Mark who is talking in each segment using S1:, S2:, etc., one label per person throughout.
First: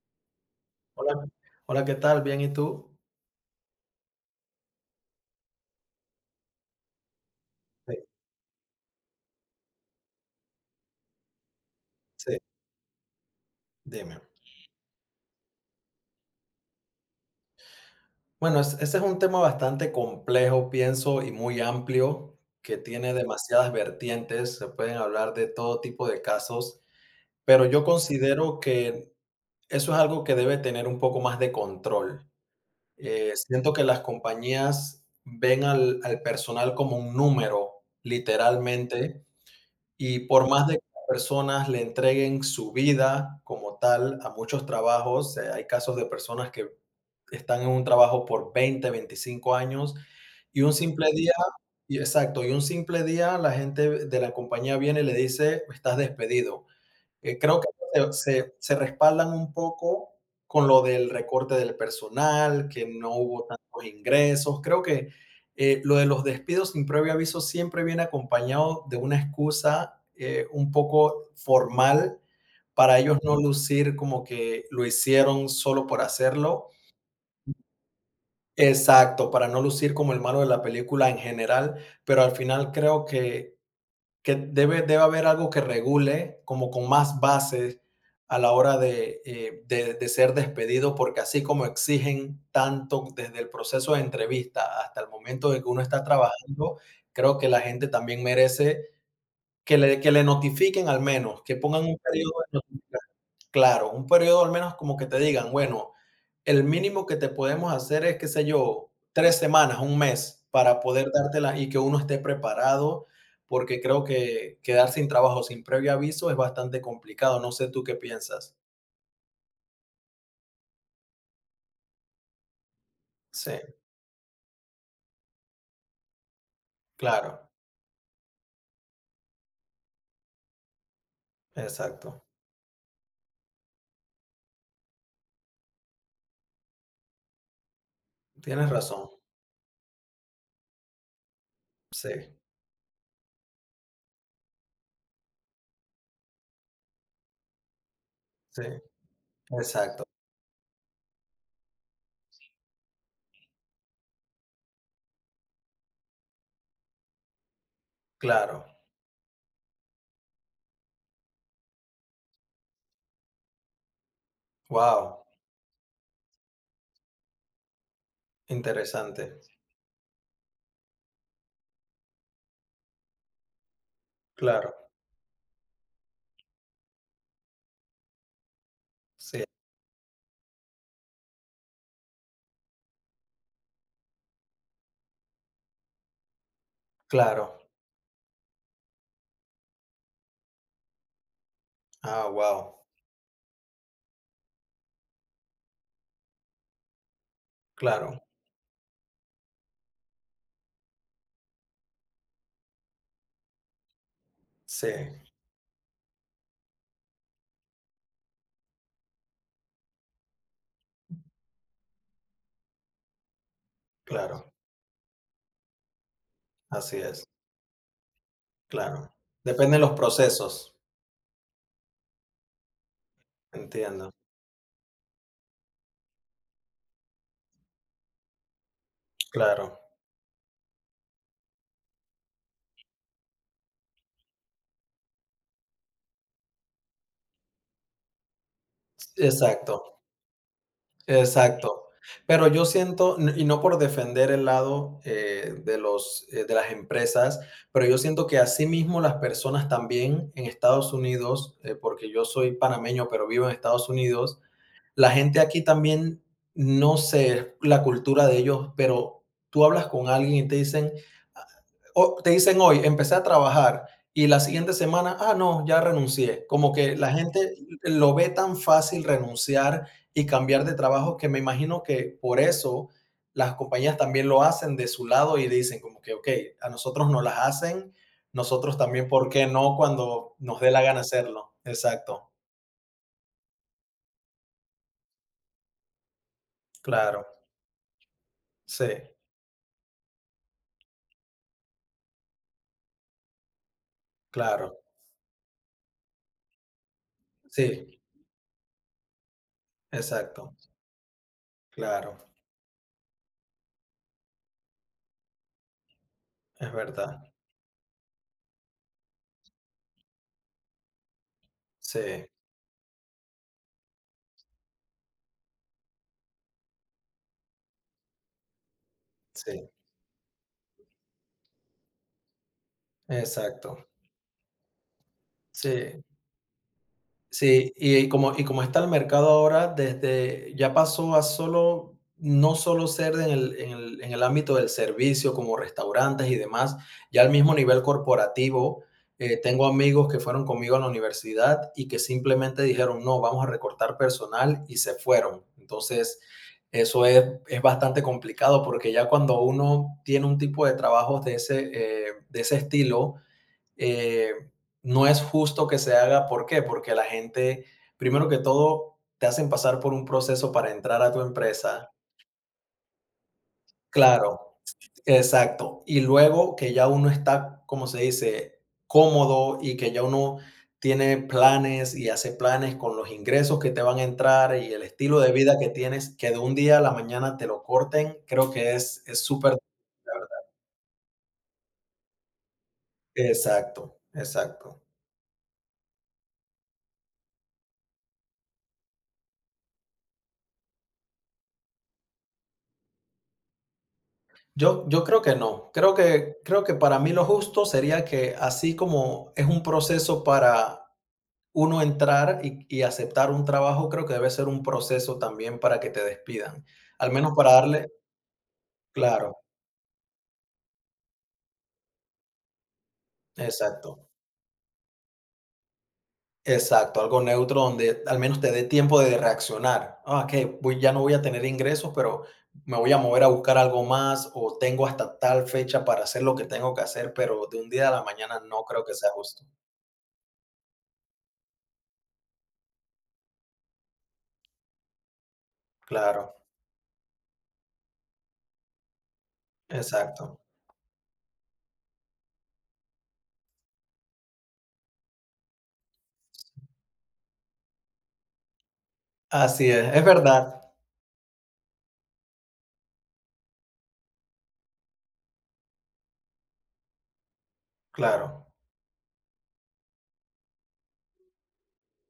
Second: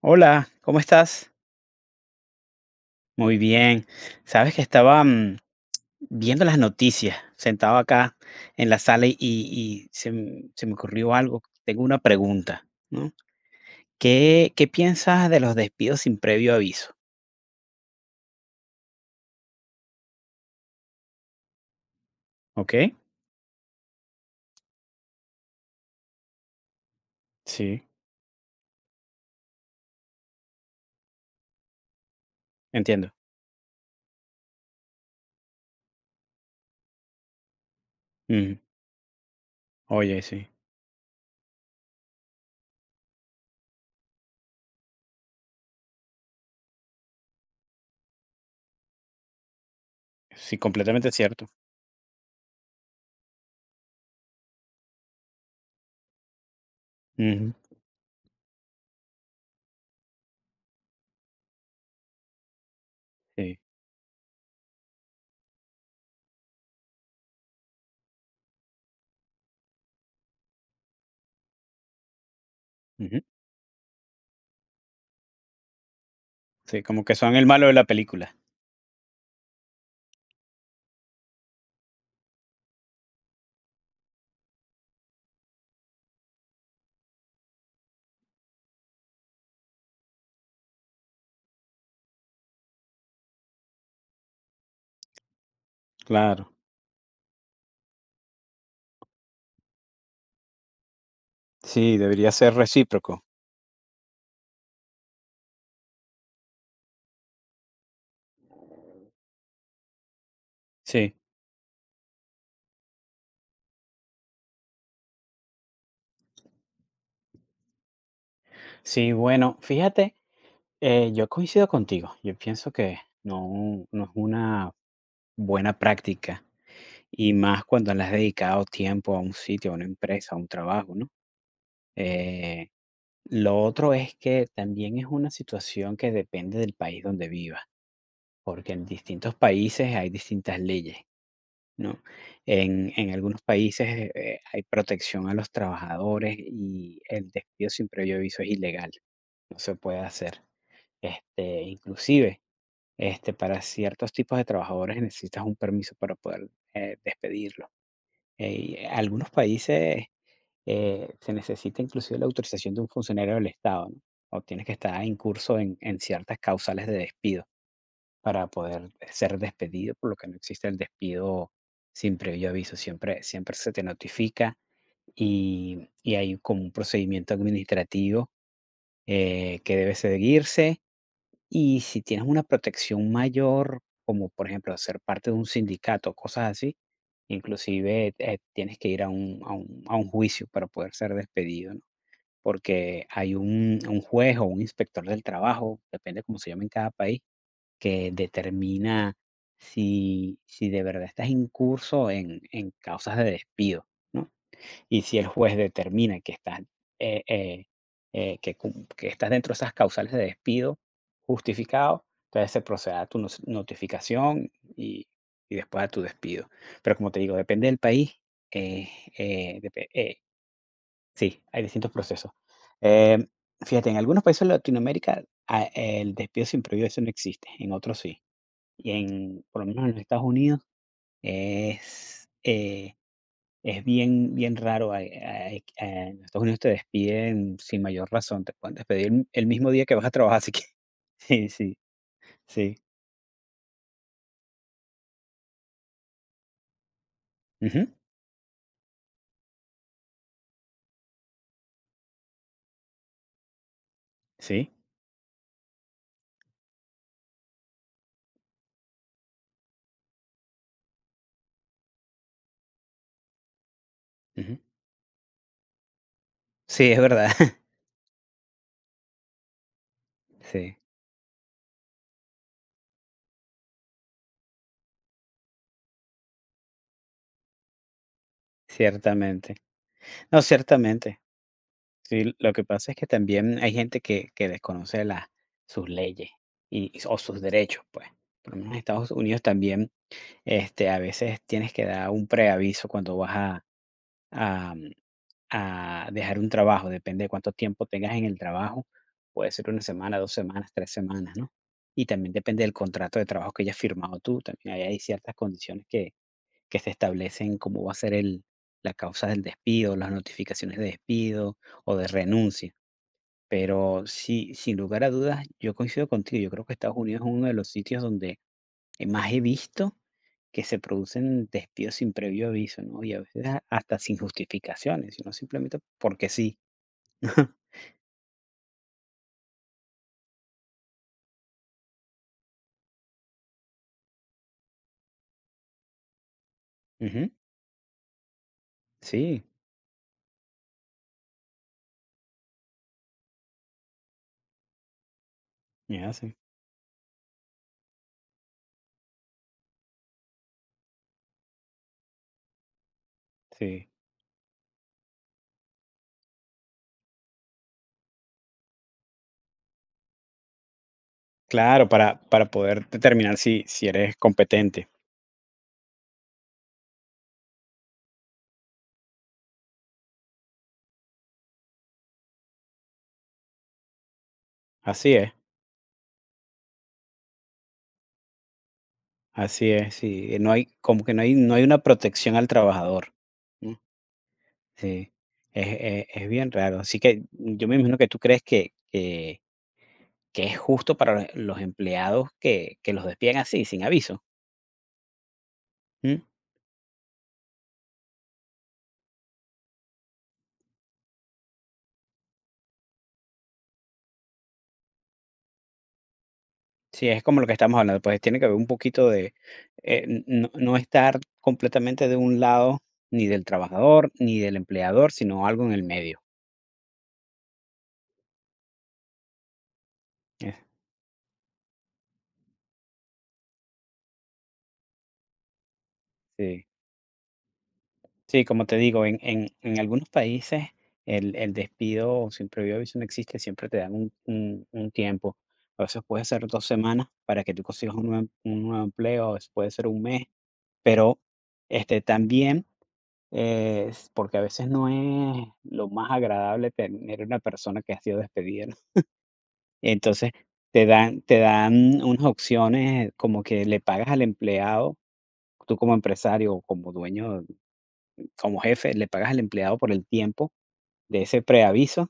S1: Hola, ¿cómo
S2: Hola,
S1: estás?
S2: hola, ¿qué tal? Bien, ¿y tú?
S1: Muy bien. Sabes que estaba viendo las noticias, sentado
S2: Sí,
S1: acá en la sala y se me ocurrió algo. Tengo una
S2: sí,
S1: pregunta, ¿no?
S2: dime.
S1: ¿Qué piensas de los despidos sin previo aviso?
S2: Bueno, ese es un tema bastante complejo, pienso, y muy amplio,
S1: ¿Ok?
S2: que tiene demasiadas vertientes, se pueden hablar de todo tipo de casos, pero
S1: Sí,
S2: yo considero que eso es algo que debe tener un poco más de control.
S1: entiendo.
S2: Siento que las compañías ven al personal como un número,
S1: Ujú.
S2: literalmente. Y
S1: Oye,
S2: por
S1: sí,
S2: más de que las personas le entreguen su vida como tal a muchos trabajos, hay casos de personas que están en un trabajo por 20, 25 años
S1: sí,
S2: y un simple
S1: completamente
S2: día
S1: cierto.
S2: y exacto, y un simple día la gente de la compañía viene y le dice: "Estás despedido".
S1: Ujú,
S2: Creo que se respaldan un poco con lo del recorte del personal, que no hubo
S1: sí,
S2: tantos ingresos. Creo que lo de los despidos sin previo aviso siempre viene acompañado de una excusa, un poco formal para ellos
S1: ujú.
S2: no lucir como que lo hicieron solo por hacerlo.
S1: Sí, como que son el malo de la película.
S2: Exacto, para no lucir como el malo de la película en general, pero al final creo que debe haber algo que regule como con más bases a la hora de ser despedido, porque así como exigen tanto desde el proceso de entrevista hasta el momento de que uno está
S1: Claro.
S2: trabajando, creo que la gente también merece que le notifiquen al menos, que pongan un
S1: Sí,
S2: periodo.
S1: debería ser recíproco.
S2: Claro, un periodo al menos como que te digan, bueno, el mínimo que te podemos hacer es, qué sé yo, 3 semanas, un mes, para poder
S1: Sí,
S2: dártela y que uno esté preparado, porque creo que quedar sin trabajo sin previo aviso es bastante complicado. No sé tú qué piensas.
S1: sí, bueno, fíjate. Yo coincido contigo. Yo pienso que
S2: Sí,
S1: no, no es una buena práctica y
S2: claro,
S1: más cuando le has dedicado tiempo a un sitio, a una empresa, a un trabajo, ¿no?
S2: exacto.
S1: Eh, lo otro es que también es una situación que depende del país donde vivas,
S2: Tienes
S1: porque en
S2: razón.
S1: distintos países hay distintas leyes, ¿no?
S2: Sí,
S1: En algunos países hay protección a los trabajadores y el despido sin previo aviso es
S2: sí,
S1: ilegal, no se puede
S2: exacto.
S1: hacer. Este, inclusive, este, para ciertos tipos de trabajadores necesitas un permiso para poder, despedirlo.
S2: Claro.
S1: Y en algunos países, se necesita inclusive la autorización de un funcionario del Estado, ¿no? O tienes que estar
S2: Wow,
S1: incurso en ciertas causales de despido para poder ser
S2: interesante.
S1: despedido, por lo que no existe el despido sin previo aviso. Siempre siempre se te notifica
S2: Claro,
S1: y hay como un procedimiento administrativo,
S2: sí,
S1: que debe seguirse. Y si tienes una protección mayor, como por ejemplo ser parte de un sindicato, cosas así,
S2: claro.
S1: inclusive tienes que ir a un, a un, a un juicio para poder ser despedido, ¿no?
S2: Ah, wow.
S1: Porque hay un juez o un inspector del trabajo, depende cómo se llama en cada país, que
S2: Claro.
S1: determina si, si de verdad estás incurso en causas de despido, ¿no?
S2: Sí,
S1: Y si el juez determina que estás, eh, eh, que que estás dentro de esas causales de despido justificado, entonces se procede a tu notificación
S2: claro,
S1: y después a tu despido. Pero
S2: así
S1: como te
S2: es.
S1: digo, depende del país. eh,
S2: Claro,
S1: eh,
S2: depende de
S1: depe-
S2: los
S1: eh,
S2: procesos,
S1: sí, hay distintos procesos. Em, Fíjate, en
S2: entiendo,
S1: algunos países de Latinoamérica el despido sin previo eso no existe, en otros sí. Y en, por lo
S2: claro,
S1: menos en los Estados Unidos es, eh, es bien, bien raro, hay hay en Estados Unidos te despiden sin mayor razón, te pueden despedir el mismo día que
S2: exacto,
S1: vas a trabajar, así que sí, sí,
S2: exacto. Pero yo
S1: sí.
S2: siento, n y no por defender el lado, de los, de las empresas, pero
S1: Ujú,
S2: yo siento que asimismo las personas también en Estados Unidos, porque yo soy panameño, pero vivo en Estados Unidos,
S1: sí,
S2: la gente aquí también, no sé la cultura de ellos, pero tú hablas con alguien y te dicen o te dicen hoy, empecé a trabajar y la
S1: ujú.
S2: siguiente semana, ah, no, ya renuncié. Como
S1: Sí,
S2: que
S1: es
S2: la
S1: verdad.
S2: gente lo ve tan fácil renunciar y cambiar de
S1: Sí,
S2: trabajo que me imagino que por eso las compañías también lo hacen de su lado y dicen como que, ok, a nosotros no las hacen, nosotros también, ¿por qué
S1: ciertamente.
S2: no cuando
S1: No,
S2: nos dé la gana
S1: ciertamente.
S2: hacerlo? Exacto,
S1: Sí, lo que pasa es que también hay gente que desconoce las sus leyes y o
S2: claro,
S1: sus derechos, pues. Por lo menos en
S2: sí,
S1: Estados Unidos también, este, a veces tienes que dar un preaviso cuando vas a a
S2: claro,
S1: a dejar un trabajo, depende de cuánto tiempo
S2: sí,
S1: tengas en el trabajo, puede ser una semana, 2
S2: exacto,
S1: semanas, 3 semanas, ¿no? Y
S2: claro,
S1: también depende del contrato de trabajo que hayas firmado tú, también ahí hay ciertas condiciones que
S2: es
S1: que se
S2: verdad,
S1: establecen cómo va a ser el la causa del despido, las notificaciones de despido o
S2: sí,
S1: de renuncia. Pero sí, sin lugar a dudas, yo coincido contigo, yo creo que Estados Unidos es uno de los sitios donde más he
S2: sí,
S1: visto que se producen despidos sin previo aviso, ¿no? Y a veces
S2: exacto,
S1: hasta sin justificaciones, sino simplemente
S2: sí.
S1: porque sí.
S2: Sí, y como está el mercado ahora, desde ya pasó a solo no solo ser en el ámbito del servicio, como restaurantes y demás, ya al
S1: Ujú,
S2: mismo nivel corporativo,
S1: sí,
S2: tengo amigos que fueron conmigo a la universidad y que simplemente dijeron: "No, vamos a recortar personal", y se fueron.
S1: me
S2: Entonces,
S1: hacen.
S2: eso es bastante complicado, porque ya cuando uno tiene un tipo de trabajos de ese estilo,
S1: Sí.
S2: eh, no es justo que se haga. ¿Por qué? Porque la gente, primero que todo, te hacen pasar por un proceso para entrar a tu
S1: Claro,
S2: empresa.
S1: para poder determinar si, si eres
S2: Claro,
S1: competente.
S2: exacto. Y luego que ya uno está, como se dice, cómodo y que ya uno tiene planes y hace planes con los ingresos que te van a entrar y el
S1: Así
S2: estilo de
S1: es,
S2: vida que tienes, que de un día a la mañana te lo corten, creo que es súper.
S1: así es, sí. No hay, como que no hay, no hay una protección al trabajador. ¿No?
S2: Exacto, exacto.
S1: Sí. Es, es bien raro. Así que yo me imagino que tú crees que es justo para los empleados que los despidan así, sin aviso.
S2: Yo creo que no. Creo que para mí lo justo sería que, así como es un proceso para uno entrar y aceptar un trabajo, creo que debe ser un proceso también para que te despidan.
S1: Sí,
S2: Al
S1: es
S2: menos
S1: como lo
S2: para
S1: que estamos
S2: darle
S1: hablando, pues tiene que haber un poquito de,
S2: claro,
S1: n no no estar completamente de un lado, ni del
S2: exacto,
S1: trabajador, ni del empleador, sino algo en el medio.
S2: exacto, algo neutro donde al menos te dé tiempo de reaccionar. Ah, okey,
S1: Este,
S2: voy ya no voy a tener ingresos, pero me voy a mover a buscar algo más, o tengo hasta tal fecha para hacer lo que
S1: sí,
S2: tengo que hacer, pero de un día a la mañana
S1: sí
S2: no
S1: como te
S2: creo que
S1: digo,
S2: sea
S1: en
S2: justo.
S1: en en algunos países el despido sin previo aviso no existe, siempre te dan un tiempo. A veces puede
S2: Claro,
S1: ser 2 semanas para que tú consigas un nuevo empleo, a veces puede ser un mes,
S2: exacto.
S1: pero, este, también es porque a veces no es lo más agradable tener una persona que ha sido despedida, ¿no?
S2: Así es
S1: Entonces,
S2: verdad,
S1: te dan unas opciones como que le pagas al empleado, tú como empresario o como dueño,
S2: claro.
S1: como jefe, le pagas al empleado por el tiempo de ese preaviso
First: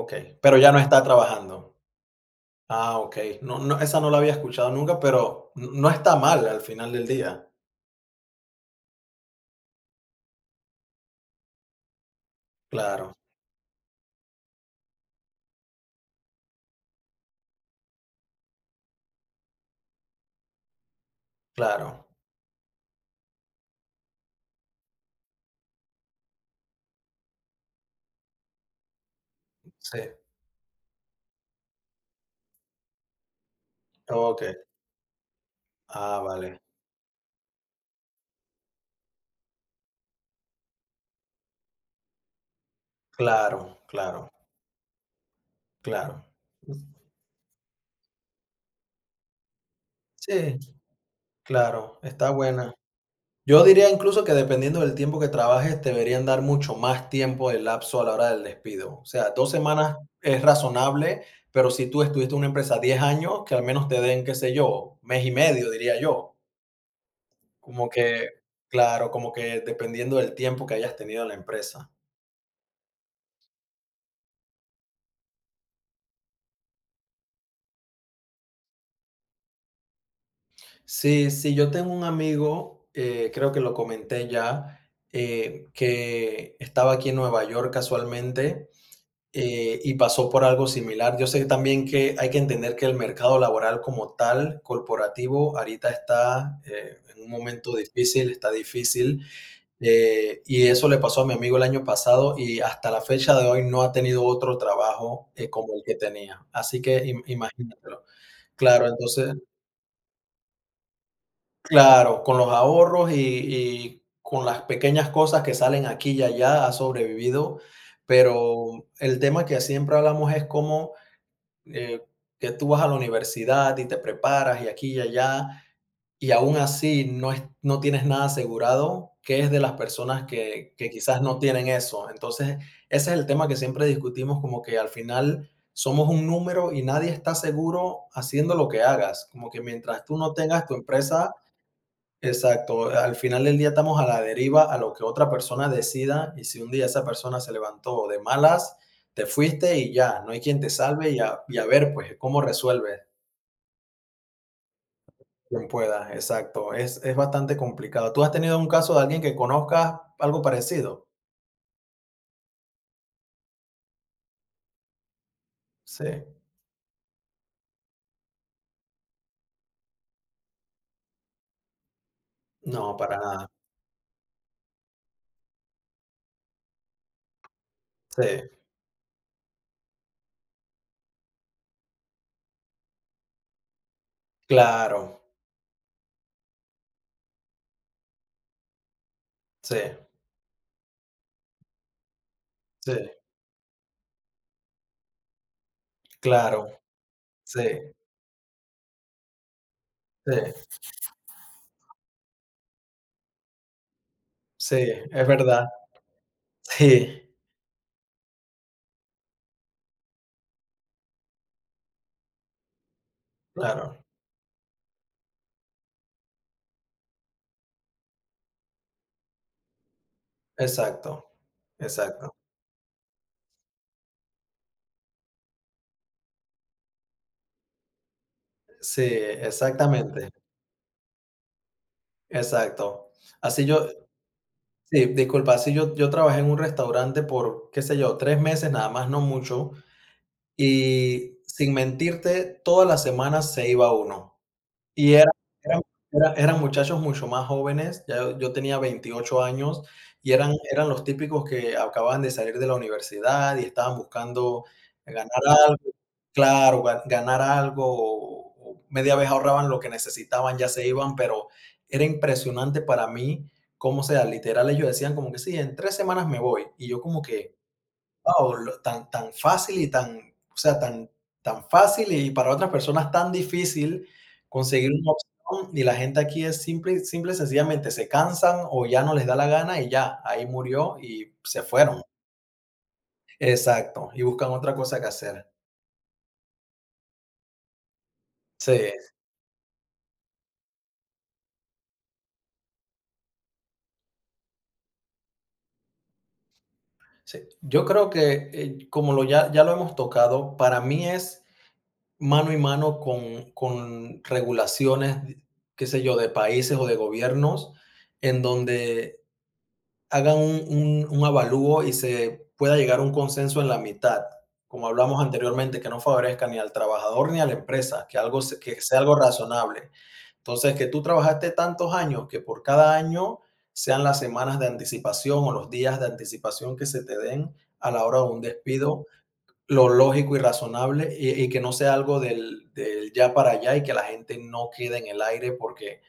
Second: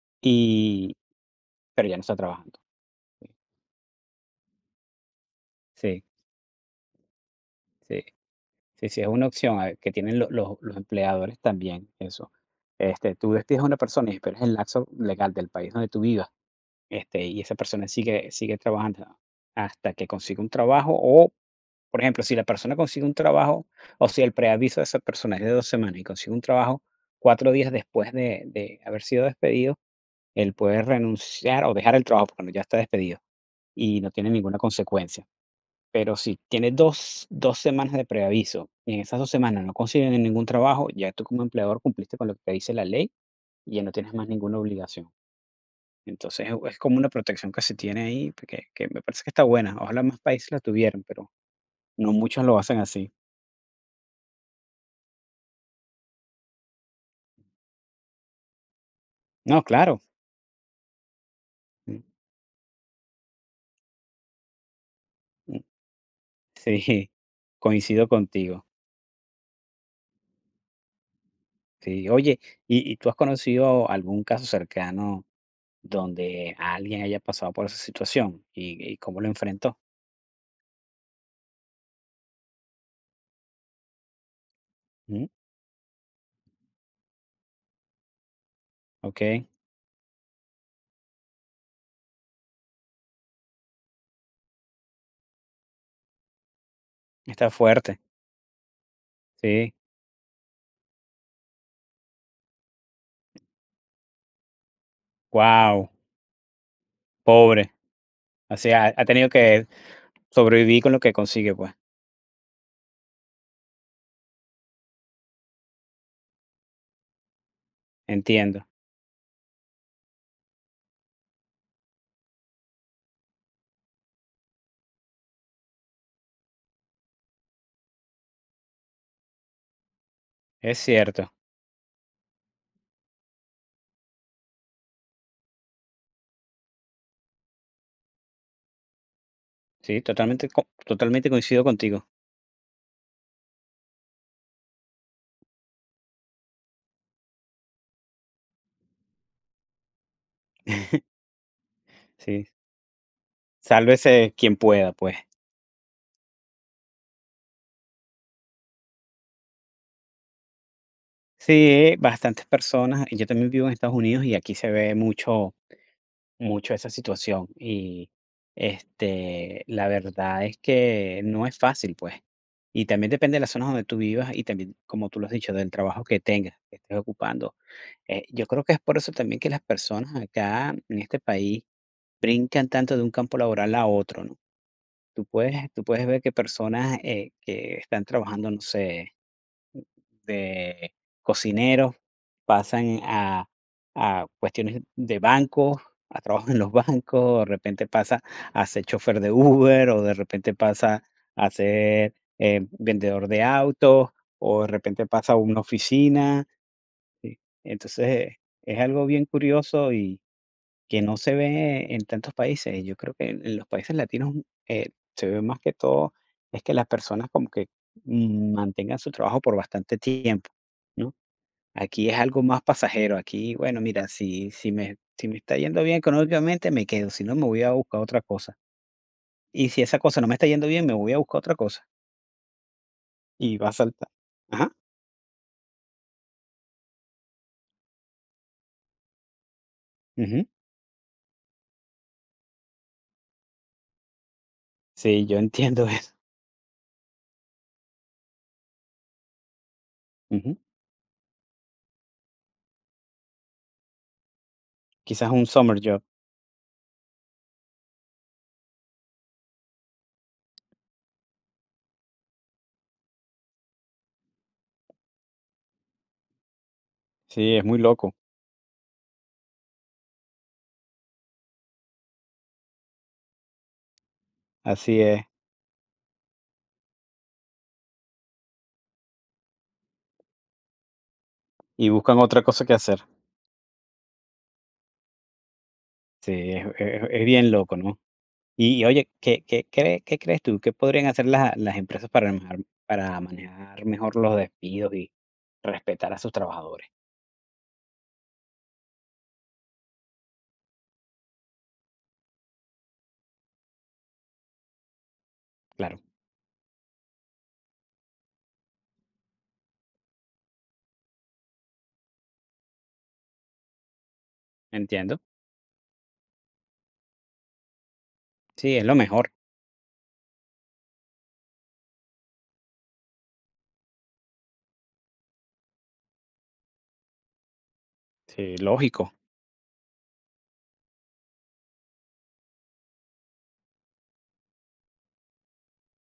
S2: Okey, pero ya no
S1: y
S2: está trabajando.
S1: pero ya no está trabajando.
S2: Ah,
S1: Sí,
S2: okey. No no, esa no la había escuchado nunca, pero n no
S1: sí,
S2: está mal al final del día.
S1: sí, sí, es una opción, ah, que tienen lo los empleadores también, eso.
S2: Claro,
S1: Este, tú despides a una persona y esperas el lapso legal del país donde tú vivas. Este, y esa persona sigue trabajando hasta que consiga un trabajo o, por
S2: claro,
S1: ejemplo, si la persona consigue un trabajo o si el preaviso de esa persona es de 2 semanas y consigue un trabajo 4 días después de haber sido despedido,
S2: sí.
S1: él puede renunciar o dejar el trabajo cuando ya está despedido y no tiene
S2: Okey.
S1: ninguna consecuencia. Pero
S2: Ah,
S1: si
S2: vale.
S1: tiene dos semanas de preaviso y en esas 2 semanas no consiguen ningún trabajo, ya tú como empleador cumpliste con lo que te dice la ley
S2: Claro,
S1: y ya no tienes más
S2: claro,
S1: ninguna obligación.
S2: claro.
S1: Entonces, es como una protección que se tiene ahí, que me parece que está buena. Ojalá más países
S2: Sí,
S1: la tuvieran, pero
S2: claro,
S1: no
S2: está
S1: muchos lo
S2: buena.
S1: hacen así.
S2: Yo diría incluso que dependiendo del tiempo que trabajes, te deberían dar mucho más tiempo de lapso a la hora del despido. O sea, dos
S1: No,
S2: semanas
S1: claro.
S2: es razonable, pero si tú
S1: Mm,
S2: estuviste en una empresa 10 años, que al menos te den, qué sé yo, mes y
S1: mm,
S2: medio, diría yo.
S1: sí,
S2: Como
S1: coincido
S2: que
S1: contigo.
S2: claro, como que dependiendo del tiempo que hayas tenido en la empresa.
S1: Sí, oye, ¿y tú has conocido algún caso cercano donde alguien haya pasado por esa situación? ¿Y cómo lo enfrentó?
S2: Sí, sí, yo tengo un amigo, creo que lo comenté ya,
S1: Mm,
S2: que estaba aquí en Nueva York casualmente.
S1: okey,
S2: Y pasó por algo similar. Yo sé también que hay que entender que el mercado laboral como tal, corporativo, ahorita está en un
S1: está
S2: momento
S1: fuerte.
S2: difícil, está difícil.
S1: Sí,
S2: Y eso le pasó a mi amigo el año pasado y hasta la fecha de hoy no ha tenido otro trabajo como el
S1: guau,
S2: que tenía. Así que
S1: pobre.
S2: imagínatelo.
S1: O
S2: Claro,
S1: sea, ha tenido
S2: entonces,
S1: que sobrevivir con lo que consigue, pues.
S2: claro, con los ahorros y con las pequeñas cosas que salen aquí y allá, ha sobrevivido.
S1: Entiendo,
S2: Pero el tema que siempre hablamos es cómo eh, que tú vas a la universidad y te preparas y aquí y allá, y aún así no tienes nada asegurado, que es de las personas que
S1: es
S2: que quizás
S1: cierto.
S2: no tienen eso. Entonces, ese es el tema que siempre discutimos, como que al final somos un número y nadie está seguro haciendo lo que hagas, como que
S1: Sí,
S2: mientras tú no tengas tu
S1: totalmente
S2: empresa.
S1: coincido contigo.
S2: Exacto, al final del día estamos a la deriva a lo que otra persona decida y si un día esa persona se levantó de malas, te fuiste y ya, no hay quien te salve y a ver pues cómo
S1: Sí,
S2: resuelves
S1: sálvese quien pueda, pues.
S2: quien pueda, exacto, es bastante complicado. ¿Tú has tenido un caso de alguien que conozcas algo parecido?
S1: Sí, bastantes personas yo también vivo en Estados Unidos y aquí se ve mucho
S2: Sí,
S1: mucho esa situación y, este, la verdad es que no es fácil, pues. Y
S2: no,
S1: también
S2: para
S1: depende de las
S2: nada,
S1: zonas donde tú vivas y también, como tú lo has dicho, del trabajo que tengas, que estés ocupando.
S2: sí,
S1: Yo creo que es por eso también que las personas acá en este país brincan tanto de un campo laboral a otro, ¿no?
S2: claro,
S1: Tú puedes ver que personas, que están trabajando, no sé,
S2: sí,
S1: de cocineros,
S2: sí,
S1: pasan a cuestiones de bancos, a trabajo en
S2: claro,
S1: los bancos, de
S2: sí,
S1: repente pasa a ser chofer de Uber, o de repente
S2: sí,
S1: pasa a ser, vendedor de autos, o de
S2: sí,
S1: repente
S2: es
S1: pasa a una
S2: verdad,
S1: oficina,
S2: sí,
S1: sí. Entonces, es algo bien curioso y que no se ve en tantos países. Yo creo que en los países
S2: claro,
S1: latinos, eh, se ve más que todo, es que las personas como que, mm, mantengan su trabajo por bastante tiempo, ¿no?
S2: exacto,
S1: Aquí es
S2: exacto,
S1: algo más pasajero. Aquí, bueno, mira, si si me está yendo bien económicamente, me quedo, si no, me voy a buscar otra cosa.
S2: sí,
S1: Y si esa cosa no
S2: exactamente.
S1: me está yendo bien, me voy a buscar otra cosa,
S2: Exacto.
S1: y
S2: Así
S1: va a
S2: yo
S1: saltar. Ajá,
S2: sí, disculpa, así yo trabajé en un restaurante por, qué sé yo, 3 meses, nada más, no mucho,
S1: ujú.
S2: y sin mentirte, todas las semanas se iba uno. Y
S1: Sí,
S2: era
S1: yo
S2: eran
S1: entiendo eso.
S2: era eran muchachos mucho más jóvenes, ya yo tenía 28 años y eran
S1: Ujú.
S2: eran los típicos que acababan de salir de la universidad y estaban buscando ganar
S1: Quizás un summer
S2: algo
S1: job.
S2: claro, ga ganar algo o media vez ahorraban lo que necesitaban, ya se iban, pero era impresionante para mí cómo, sea, literal, ellos decían como que: "Sí, en 3 semanas me voy", y yo como que
S1: Sí, es muy loco.
S2: wao, lo tan tan fácil y tan, o sea, tan tan fácil y para otras personas tan difícil conseguir
S1: Así
S2: una
S1: es.
S2: opción, y la gente aquí es simple simple y sencillamente se cansan o ya no les da la gana y ya, ahí murió y se
S1: Y
S2: fueron.
S1: buscan otra cosa que hacer.
S2: Exacto, y buscan otra cosa que hacer.
S1: Sí, es es bien loco, ¿no?
S2: Sí,
S1: Y oye, qué crees tú? ¿Qué podrían hacer las empresas para manejar mejor los despidos y respetar a sus trabajadores?
S2: sí. Yo creo que, como lo ya ya lo hemos tocado, para mí es mano y mano con regulaciones, qué
S1: Claro,
S2: sé yo, de países o de gobiernos en donde hagan un avalúo y se pueda llegar a un consenso en la mitad, como
S1: entiendo.
S2: hablamos anteriormente, que no favorezca ni al trabajador ni a la empresa, que algo se
S1: Sí,
S2: que
S1: es lo
S2: sea algo
S1: mejor.
S2: razonable. Entonces, que tú trabajaste tantos años, que por cada año sean las semanas de anticipación o los días de anticipación que se te den a la hora de un
S1: Sí,
S2: despido,
S1: lógico.
S2: lo lógico y razonable, y que no sea algo del del ya para allá y que la gente no quede en el aire porque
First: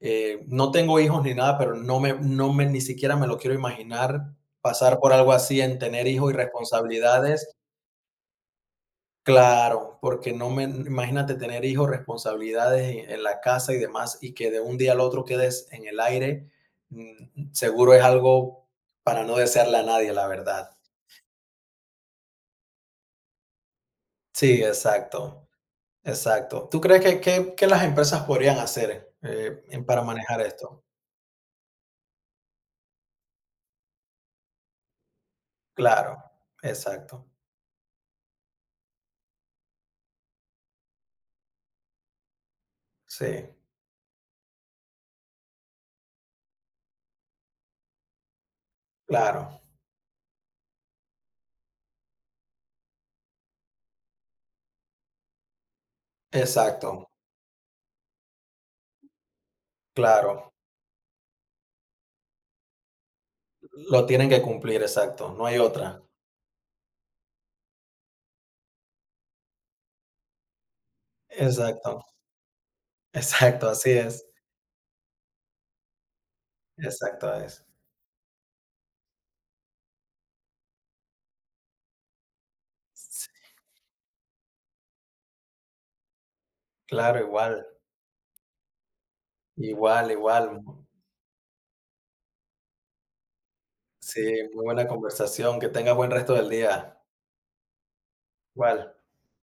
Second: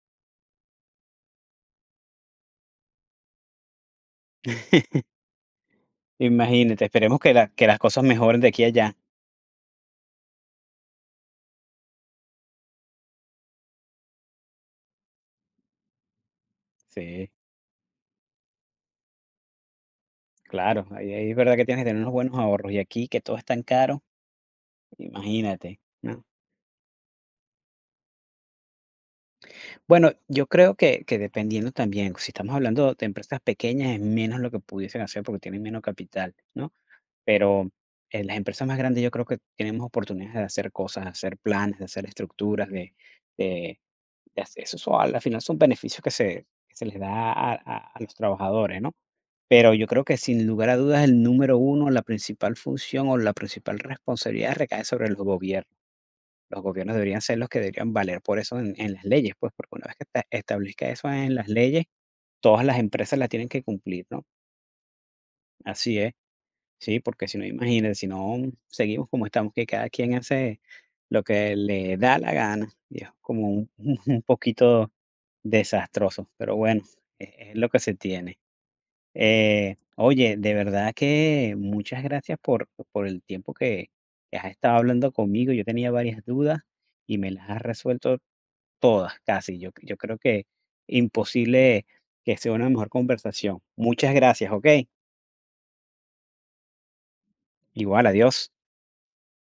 S2: no tengo hijos ni nada, pero no me ni siquiera me lo quiero imaginar pasar por algo así en tener hijos y
S1: Imagínate, esperemos que la
S2: responsabilidades
S1: que las cosas mejoren de aquí a allá.
S2: claro, porque no me imagínate tener hijos, responsabilidades en la casa y demás, y que de un día al otro quedes en el aire,
S1: Sí,
S2: mm, seguro es algo para no desearle a nadie, la verdad.
S1: claro, ahí es verdad que tienes que tener unos buenos ahorros, y aquí que todo es tan caro,
S2: Sí, exacto,
S1: imagínate, ¿no?
S2: exacto. ¿Tú crees que qué que las empresas podrían hacer, en para
S1: Bueno,
S2: manejar
S1: yo creo
S2: esto?
S1: que dependiendo también, si estamos hablando de empresas pequeñas, es menos lo que pudiesen hacer porque tienen menos
S2: Claro,
S1: capital, ¿no?
S2: exacto.
S1: Pero en las empresas más grandes yo creo que tenemos oportunidades de hacer cosas, de hacer planes, de hacer estructuras,
S2: Sí,
S1: de de hacer eso eso al final son beneficios que se les da a los trabajadores, ¿no?
S2: claro,
S1: Pero yo creo que sin lugar a dudas el número uno, la principal función o la principal responsabilidad recae sobre los gobiernos. Los gobiernos
S2: exacto.
S1: deberían ser los que deberían valer por eso en las leyes, pues, porque una vez que esta
S2: Claro,
S1: establezca eso en las leyes, todas las empresas la tienen que
S2: lo
S1: cumplir, ¿no?
S2: tienen que cumplir, exacto, no hay
S1: Así
S2: otra.
S1: es. Sí, porque si no, imagínate, si no, seguimos como estamos, que cada quien hace lo que le
S2: Exacto,
S1: da la gana, y es como
S2: exacto,
S1: un
S2: así
S1: un
S2: es,
S1: poquito desastroso, pero bueno,
S2: exacto
S1: es
S2: es.
S1: lo que se tiene. Oye, de verdad que muchas gracias por el
S2: Sí,
S1: tiempo que has estado hablando conmigo. Yo tenía varias dudas y
S2: claro,
S1: me las has
S2: igual,
S1: resuelto todas, casi. Yo yo
S2: igual,
S1: creo
S2: igual.
S1: que imposible que sea una mejor conversación. Muchas
S2: Sí,
S1: gracias,
S2: muy
S1: ¿ok?
S2: buena conversación, que tenga buen resto del día.
S1: Igual, adiós.
S2: Igual.